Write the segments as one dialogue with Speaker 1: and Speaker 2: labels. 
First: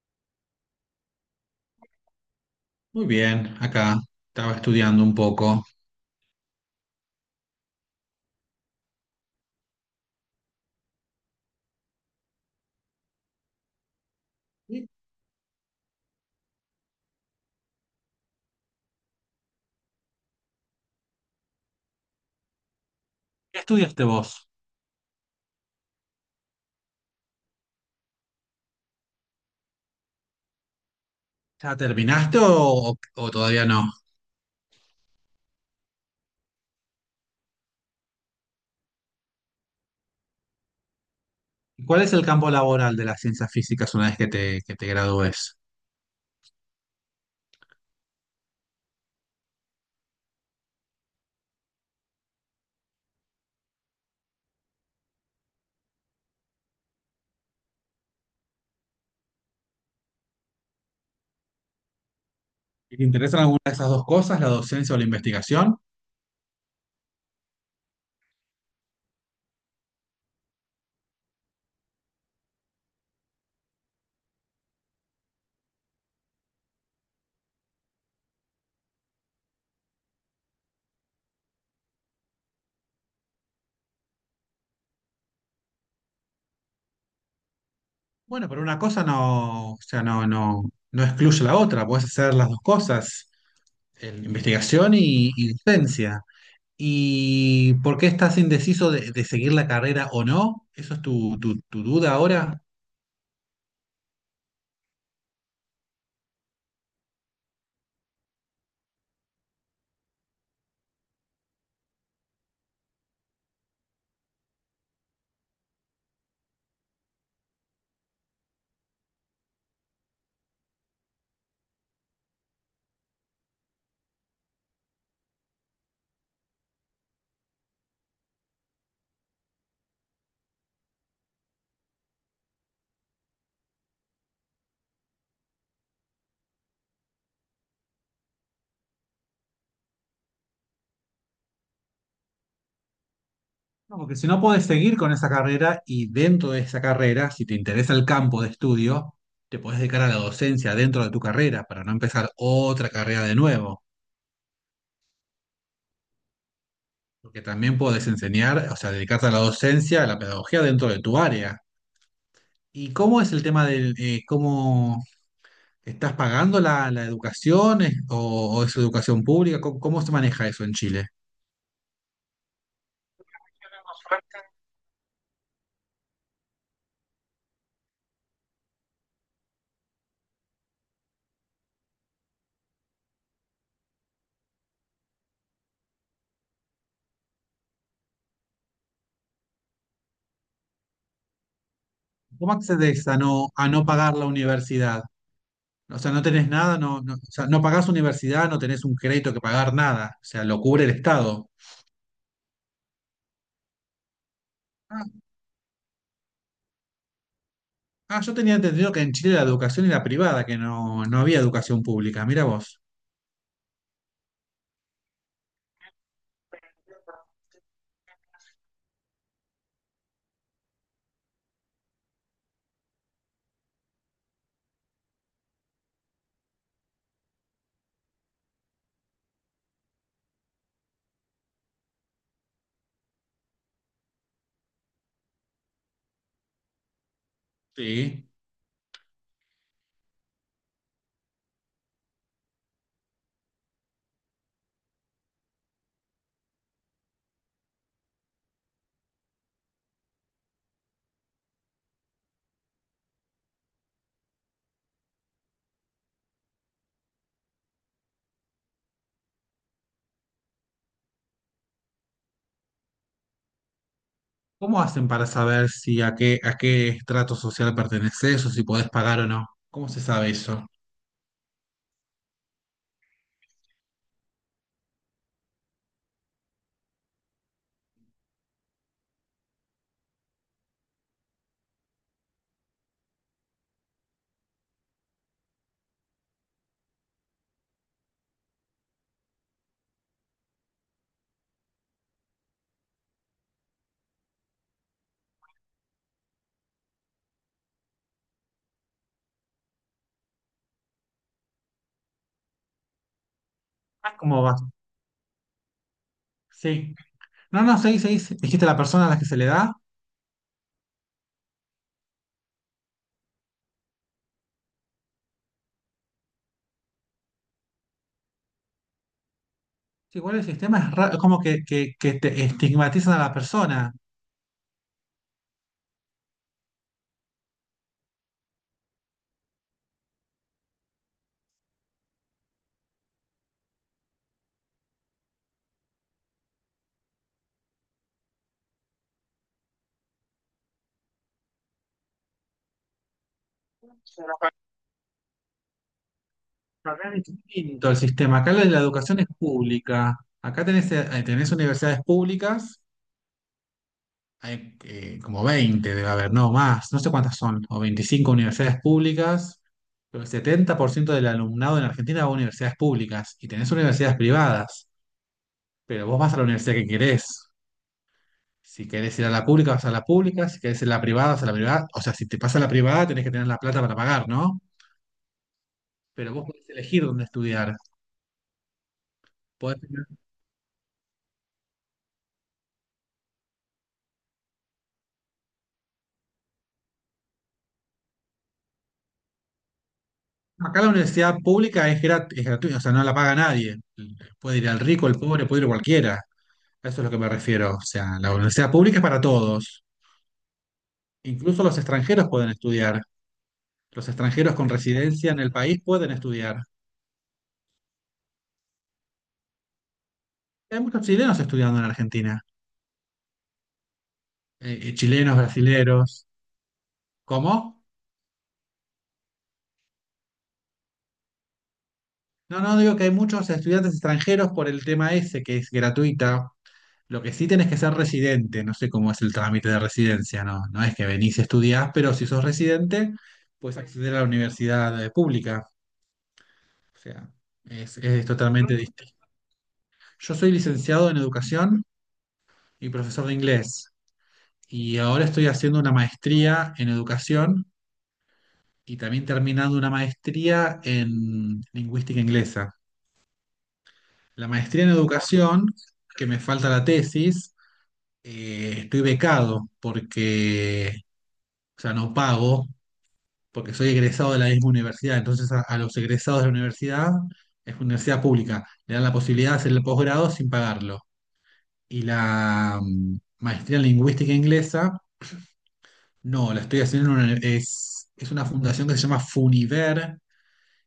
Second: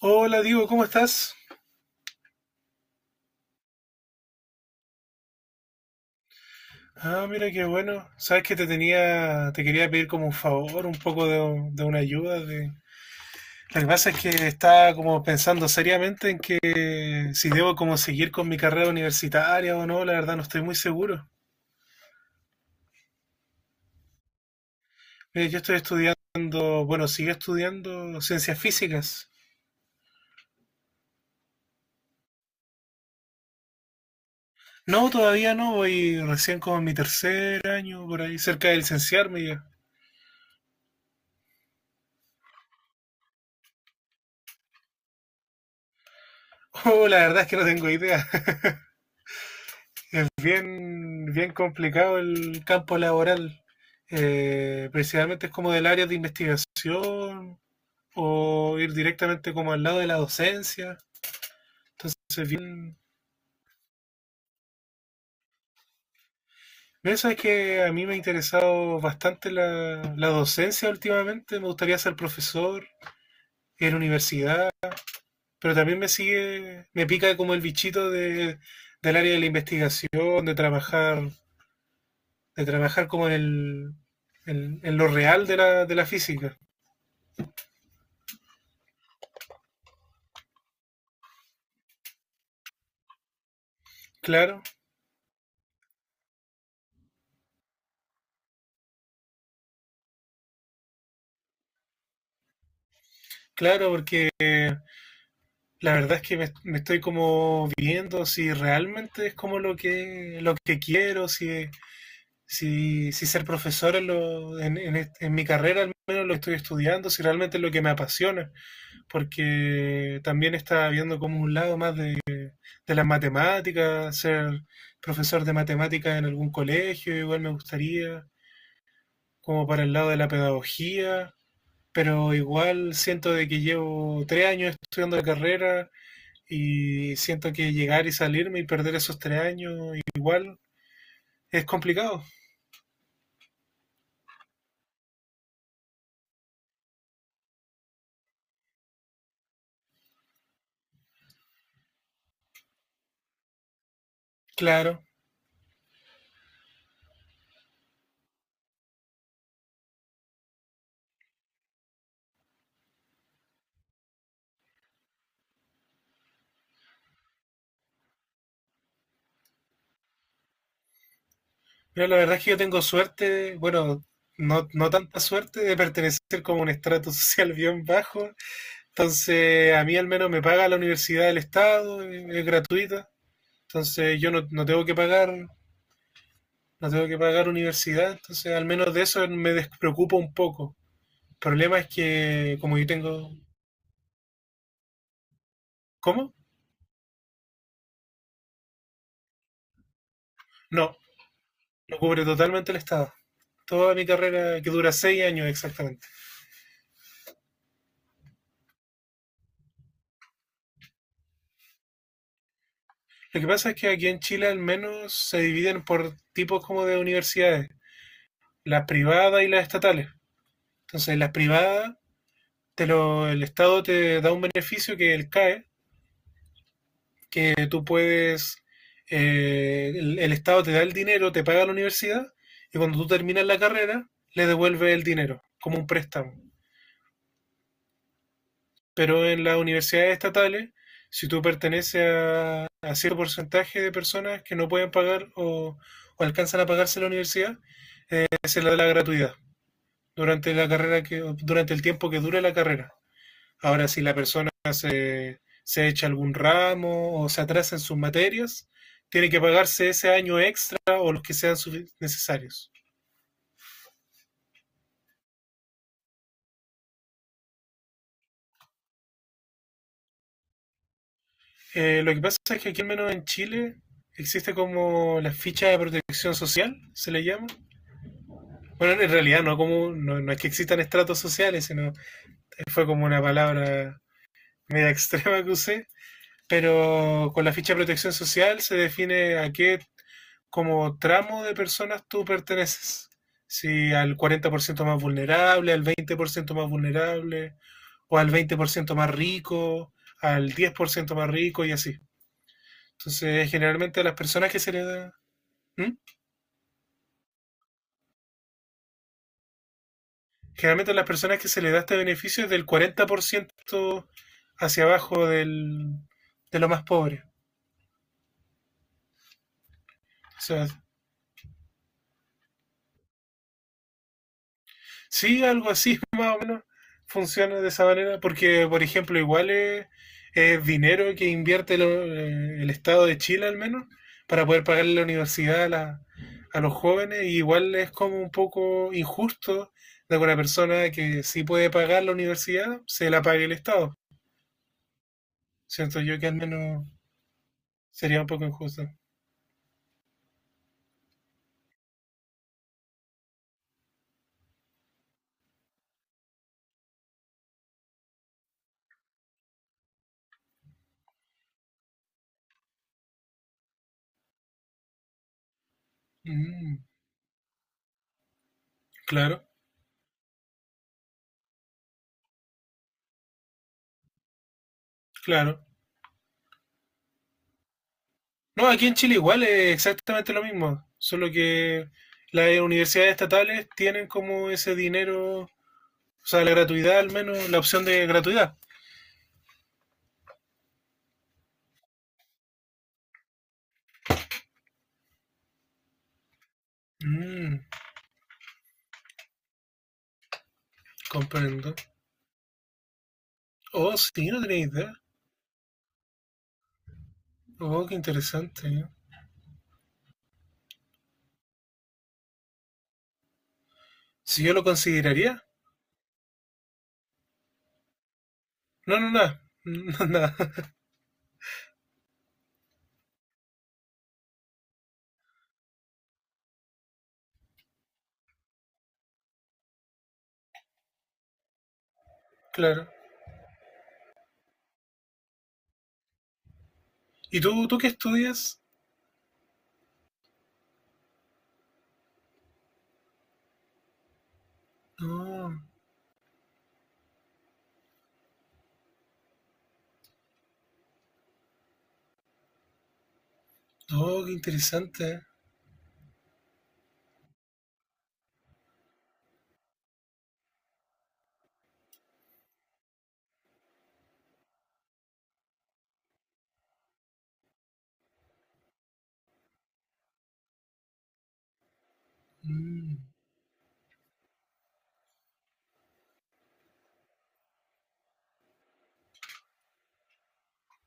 Speaker 1: Hola, Diego, ¿cómo estás?
Speaker 2: Muy bien, acá estaba estudiando un poco.
Speaker 1: Ah, mira qué bueno. Sabes que te quería pedir como un favor, un poco de una ayuda. Lo que pasa es que estaba como pensando seriamente en que si debo como seguir con mi carrera universitaria o no, la verdad no estoy muy seguro.
Speaker 2: ¿Qué estudiaste vos?
Speaker 1: Mira, yo estoy estudiando, bueno, sigo estudiando ciencias físicas.
Speaker 2: ¿Ya terminaste o todavía no?
Speaker 1: No, todavía no, voy recién como en mi tercer año, por ahí, cerca de licenciarme ya.
Speaker 2: ¿Y cuál es el campo laboral de las ciencias físicas una vez que te gradúes?
Speaker 1: Oh, la verdad es que no tengo idea. Es bien, bien complicado el campo laboral. Principalmente es como del área de investigación o ir directamente como al lado de la docencia. Entonces, bien.
Speaker 2: ¿Te interesan alguna de esas dos cosas, la docencia o la investigación?
Speaker 1: Eso es que a mí me ha interesado bastante la docencia últimamente. Me gustaría ser profesor en universidad, pero también me pica como el bichito del área de la investigación, de trabajar como en, el, en lo real de la física.
Speaker 2: Bueno, pero una cosa no, o sea, no excluye la otra, puedes hacer las dos cosas.
Speaker 1: Claro,
Speaker 2: Investigación y docencia. ¿Y por qué estás indeciso de seguir la carrera o no? ¿Eso es tu, tu duda ahora?
Speaker 1: claro, porque la verdad es que me estoy como viendo si realmente es como lo que quiero, si ser profesor en, lo- en est- en mi carrera al menos lo que estoy estudiando, si realmente es lo que me apasiona, porque también está viendo como un lado más de las matemáticas, ser profesor de matemáticas en algún colegio, igual me gustaría, como para el lado de la pedagogía, pero igual siento de que llevo 3 años estudiando la carrera. Y siento que llegar y salirme y perder esos 3 años igual es complicado.
Speaker 2: No, porque si no podés seguir con esa carrera y dentro de esa carrera, si te interesa el campo de estudio, te podés dedicar a la docencia dentro de tu carrera para no empezar otra carrera de nuevo.
Speaker 1: Claro.
Speaker 2: Porque también podés enseñar, o sea, dedicarte a la docencia, a la pedagogía dentro de tu área. ¿Y cómo es el tema del, cómo ¿estás pagando la, la educación o es educación pública? ¿Cómo, cómo se maneja eso en Chile?
Speaker 1: Pero la verdad es que yo tengo suerte, bueno, no, no tanta suerte de pertenecer como a un estrato social bien bajo. Entonces, a mí al menos me paga la universidad del Estado, es gratuita. Entonces, yo no, no tengo que pagar, no tengo que pagar universidad. Entonces, al menos de eso me despreocupo un poco. El problema es
Speaker 2: ¿Cómo
Speaker 1: que, como yo
Speaker 2: accedes
Speaker 1: tengo.
Speaker 2: a no pagar la universidad? O sea, no
Speaker 1: ¿Cómo?
Speaker 2: tenés nada, o sea, no pagás universidad, no tenés un crédito que pagar nada. O sea, lo cubre el
Speaker 1: No,
Speaker 2: Estado.
Speaker 1: lo cubre totalmente el Estado. Toda mi carrera, que dura
Speaker 2: Ah,
Speaker 1: 6 años exactamente.
Speaker 2: ah, yo tenía entendido que en Chile la educación era privada, que no, no había educación pública. Mira vos.
Speaker 1: Lo que pasa es que aquí en Chile al menos se dividen por tipos como de universidades, las privadas y las estatales. Entonces, las privadas, el Estado te da un beneficio que es el CAE, que tú puedes, el Estado te da el dinero, te paga la universidad, y cuando tú terminas la carrera, le devuelve el dinero como un préstamo.
Speaker 2: Sí.
Speaker 1: Pero en las universidades estatales, si tú perteneces a cierto porcentaje de personas que no pueden pagar o alcanzan a pagarse la universidad, se le da la gratuidad durante la carrera que, durante el tiempo que dure la carrera. Ahora, si la persona se echa algún ramo o se atrasa en sus materias, tiene que pagarse ese año extra o los que sean necesarios.
Speaker 2: ¿Cómo hacen para saber si a qué, a qué estrato social perteneces o si podés pagar o no? ¿Cómo se sabe eso?
Speaker 1: Lo que pasa es que aquí al menos en Chile existe como la ficha de protección social, se le llama. Bueno, en realidad no, como, no es que existan estratos sociales, sino fue como una palabra media extrema que usé, pero con la ficha de protección social se define a qué como tramo de personas tú perteneces. Si al 40% más vulnerable, al 20% más vulnerable, o al 20% más rico, al 10% más rico y así. Entonces, generalmente a las
Speaker 2: Ah, ¿cómo
Speaker 1: personas que
Speaker 2: vas?
Speaker 1: se les da. ¿Mm?
Speaker 2: Sí. No, no, seis, seis. Dijiste la persona a la que se le da.
Speaker 1: Generalmente las personas que se les da este beneficio es del 40% hacia abajo del, de lo más pobre.
Speaker 2: Sí, igual
Speaker 1: O
Speaker 2: el
Speaker 1: sea,
Speaker 2: sistema es como que, que te estigmatizan a la persona. Acá
Speaker 1: sí, algo así más o menos funciona de esa manera, porque, por ejemplo, igual es dinero que invierte lo- el Estado de Chile al menos para poder pagarle la universidad a los jóvenes, y igual es como un poco injusto de que una persona que sí puede pagar la universidad se la pague el Estado.
Speaker 2: es
Speaker 1: Siento yo que al menos
Speaker 2: una carrera distinto el
Speaker 1: sería un
Speaker 2: sistema.
Speaker 1: poco
Speaker 2: Acá la, la
Speaker 1: injusto.
Speaker 2: educación es pública. Acá tenés, tenés universidades públicas, hay, como 20 debe haber, no más, no sé cuántas son, o 25 universidades públicas, pero el 70% del alumnado en Argentina va a universidades públicas y tenés universidades privadas, pero vos vas a la universidad
Speaker 1: Mm,
Speaker 2: que querés. Si querés ir a la
Speaker 1: claro,
Speaker 2: pública, vas a la pública. Si querés ir a la privada, vas a la privada. O sea, si te pasa a la privada, tenés que tener la plata para pagar, ¿no?
Speaker 1: claro.
Speaker 2: Pero vos podés elegir dónde estudiar.
Speaker 1: No, aquí en Chile igual es
Speaker 2: Podés-
Speaker 1: exactamente lo mismo, solo que las universidades estatales tienen como ese dinero, o sea, la gratuidad al menos, la opción de gratuidad.
Speaker 2: Acá la universidad pública es es gratuita, o sea, no la paga nadie. Puede ir al rico, el pobre, puede ir cualquiera. A eso es lo que me
Speaker 1: Mm,
Speaker 2: refiero. O sea, la universidad pública es para todos. Incluso
Speaker 1: comprendo.
Speaker 2: los extranjeros pueden estudiar.
Speaker 1: Oh,
Speaker 2: Los
Speaker 1: sí, no
Speaker 2: extranjeros
Speaker 1: tenía
Speaker 2: con
Speaker 1: idea.
Speaker 2: residencia en el país pueden estudiar.
Speaker 1: Oh, qué interesante.
Speaker 2: Hay muchos chilenos estudiando en Argentina.
Speaker 1: Si yo lo
Speaker 2: Chilenos,
Speaker 1: consideraría.
Speaker 2: brasileros. ¿Cómo?
Speaker 1: No, no, nada. No, nada.
Speaker 2: No, no, digo que hay muchos estudiantes extranjeros por el tema ese, que es gratuita. Lo que sí tenés que ser residente, no sé cómo es el trámite de residencia, no, no es que venís y estudiás, pero si sos
Speaker 1: Claro.
Speaker 2: residente, puedes acceder a la universidad pública. O sea,
Speaker 1: ¿Y tú qué
Speaker 2: es
Speaker 1: estudias?
Speaker 2: totalmente distinto. Yo soy licenciado en educación y profesor de inglés, y ahora estoy
Speaker 1: No.
Speaker 2: haciendo una maestría en educación y también terminando una maestría en lingüística inglesa.
Speaker 1: Oh, qué
Speaker 2: La maestría en
Speaker 1: interesante.
Speaker 2: educación, que me falta la tesis, estoy becado porque, o sea, no pago, porque soy egresado de la misma universidad. Entonces, a los egresados de la universidad, es una universidad pública, le dan la posibilidad de hacer el posgrado sin pagarlo. Y la
Speaker 1: Mm,
Speaker 2: maestría en lingüística inglesa, no, la estoy haciendo en una, es una fundación que se llama Funiver.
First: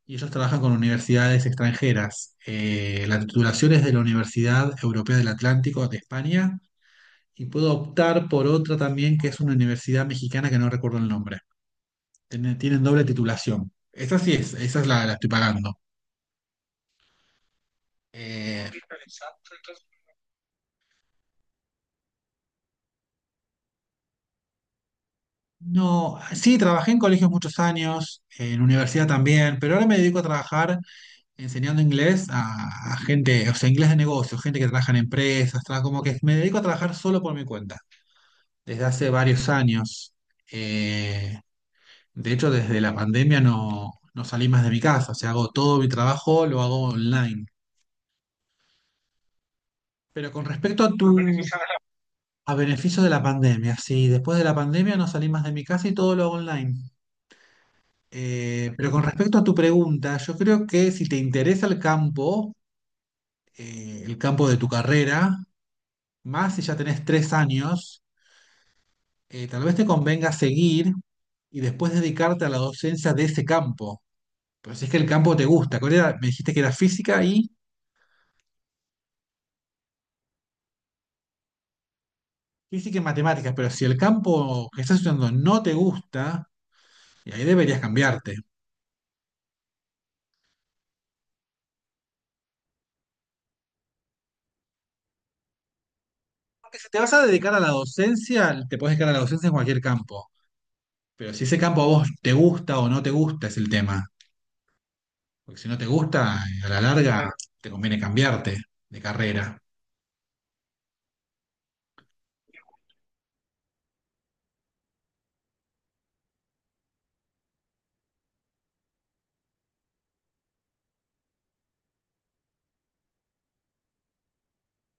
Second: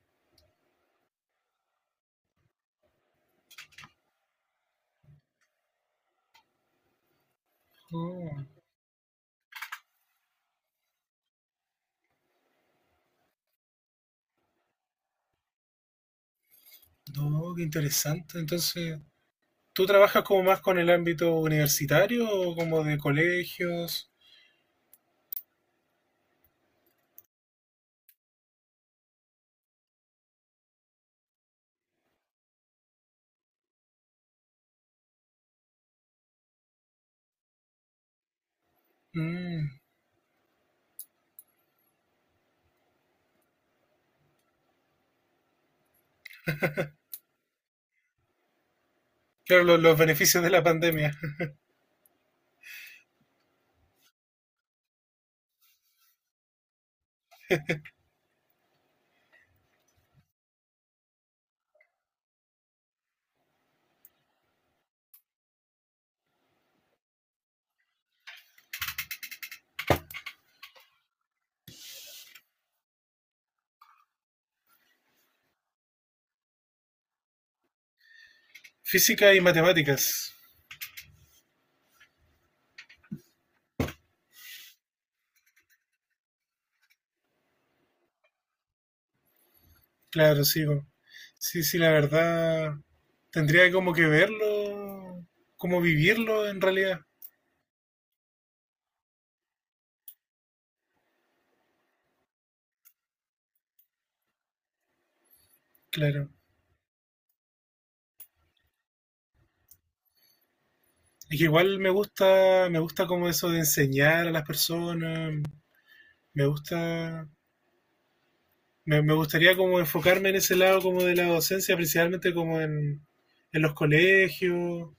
Speaker 2: Y ellos trabajan con universidades extranjeras. La titulación es de la Universidad Europea del Atlántico de España y puedo optar
Speaker 1: oh,
Speaker 2: por otra también que es una universidad mexicana que no recuerdo el nombre. Tienen doble titulación. Esa es la, la estoy pagando.
Speaker 1: no, qué interesante.
Speaker 2: Eh,
Speaker 1: Entonces, ¿tú trabajas como más con el ámbito universitario o como de colegios?
Speaker 2: no, sí, trabajé en colegios muchos años, en universidad también, pero ahora me dedico a trabajar enseñando inglés a gente, o sea, inglés de negocios, gente que trabaja en empresas, como que me dedico a trabajar solo por mi cuenta, desde hace varios
Speaker 1: Mm,
Speaker 2: años. Eh, de hecho, desde la pandemia no, no salí más de mi casa, o sea, hago todo mi trabajo, lo hago online.
Speaker 1: claro, los
Speaker 2: Pero
Speaker 1: beneficios
Speaker 2: con
Speaker 1: de la
Speaker 2: respecto a tu,
Speaker 1: pandemia.
Speaker 2: a beneficio de la pandemia, sí, después de la pandemia no salí más de mi casa y todo lo hago online. Pero con respecto a tu pregunta, yo creo que si te interesa el campo de tu carrera, más si ya tenés 3 años, tal vez te convenga seguir y después dedicarte a la docencia de ese campo. Pero si es que el campo te gusta, ¿cuál era? Me dijiste que era física y
Speaker 1: Física y matemáticas.
Speaker 2: física y matemáticas, pero si el campo que estás estudiando no te gusta, y ahí deberías cambiarte.
Speaker 1: Claro, sigo. Sí, sí, la verdad. Tendría como que verlo, como vivirlo en
Speaker 2: Porque si te
Speaker 1: realidad.
Speaker 2: vas a dedicar a la docencia, te puedes dedicar a la docencia en cualquier campo. Pero si ese campo a vos te gusta o no te gusta es el tema. Porque si no te
Speaker 1: Claro.
Speaker 2: gusta, a la larga te conviene cambiarte de carrera.
Speaker 1: Es que igual me gusta como eso de enseñar a las personas. Me gusta, me gustaría como enfocarme en ese lado como de la docencia, principalmente como en los colegios,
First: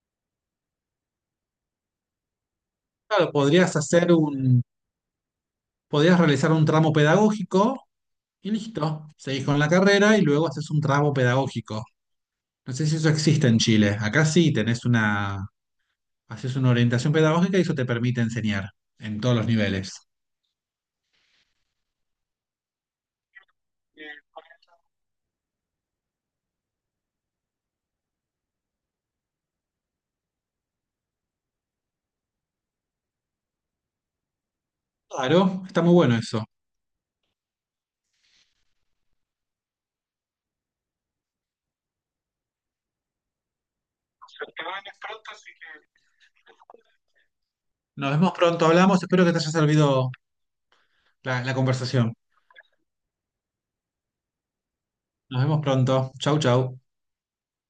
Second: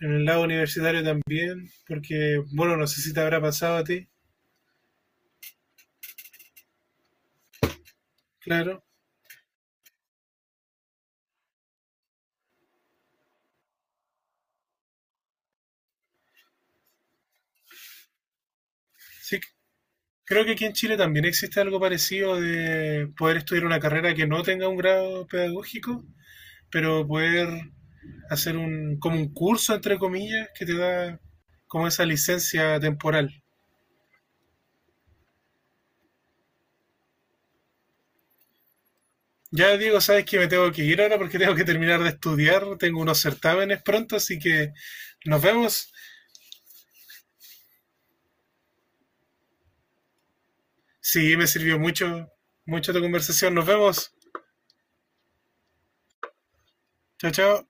Speaker 1: en el lado universitario también, porque, bueno, no sé si te
Speaker 2: Claro,
Speaker 1: habrá
Speaker 2: podrías
Speaker 1: pasado a ti,
Speaker 2: hacer un, podrías realizar un tramo pedagógico y
Speaker 1: claro.
Speaker 2: listo. Seguís con la carrera y luego haces un tramo pedagógico. No sé si eso existe en Chile. Acá sí tenés una, haces una orientación pedagógica y eso te permite enseñar en todos
Speaker 1: Sí,
Speaker 2: los niveles.
Speaker 1: creo que aquí en Chile también existe algo parecido de poder estudiar una carrera que no tenga un grado pedagógico, pero poder hacer un, como un curso, entre comillas, que te da como esa licencia temporal.
Speaker 2: Claro, está muy bueno eso.
Speaker 1: Ya, Diego, sabes que me tengo que ir ahora porque tengo que terminar de estudiar, tengo unos certámenes pronto, así que nos vemos.
Speaker 2: Nos vemos pronto, hablamos. Espero que te haya servido
Speaker 1: Sí,
Speaker 2: la,
Speaker 1: me
Speaker 2: la
Speaker 1: sirvió
Speaker 2: conversación.
Speaker 1: mucho, mucho tu conversación, nos vemos.
Speaker 2: Nos vemos pronto. Chau, chau.
Speaker 1: Chao, chao.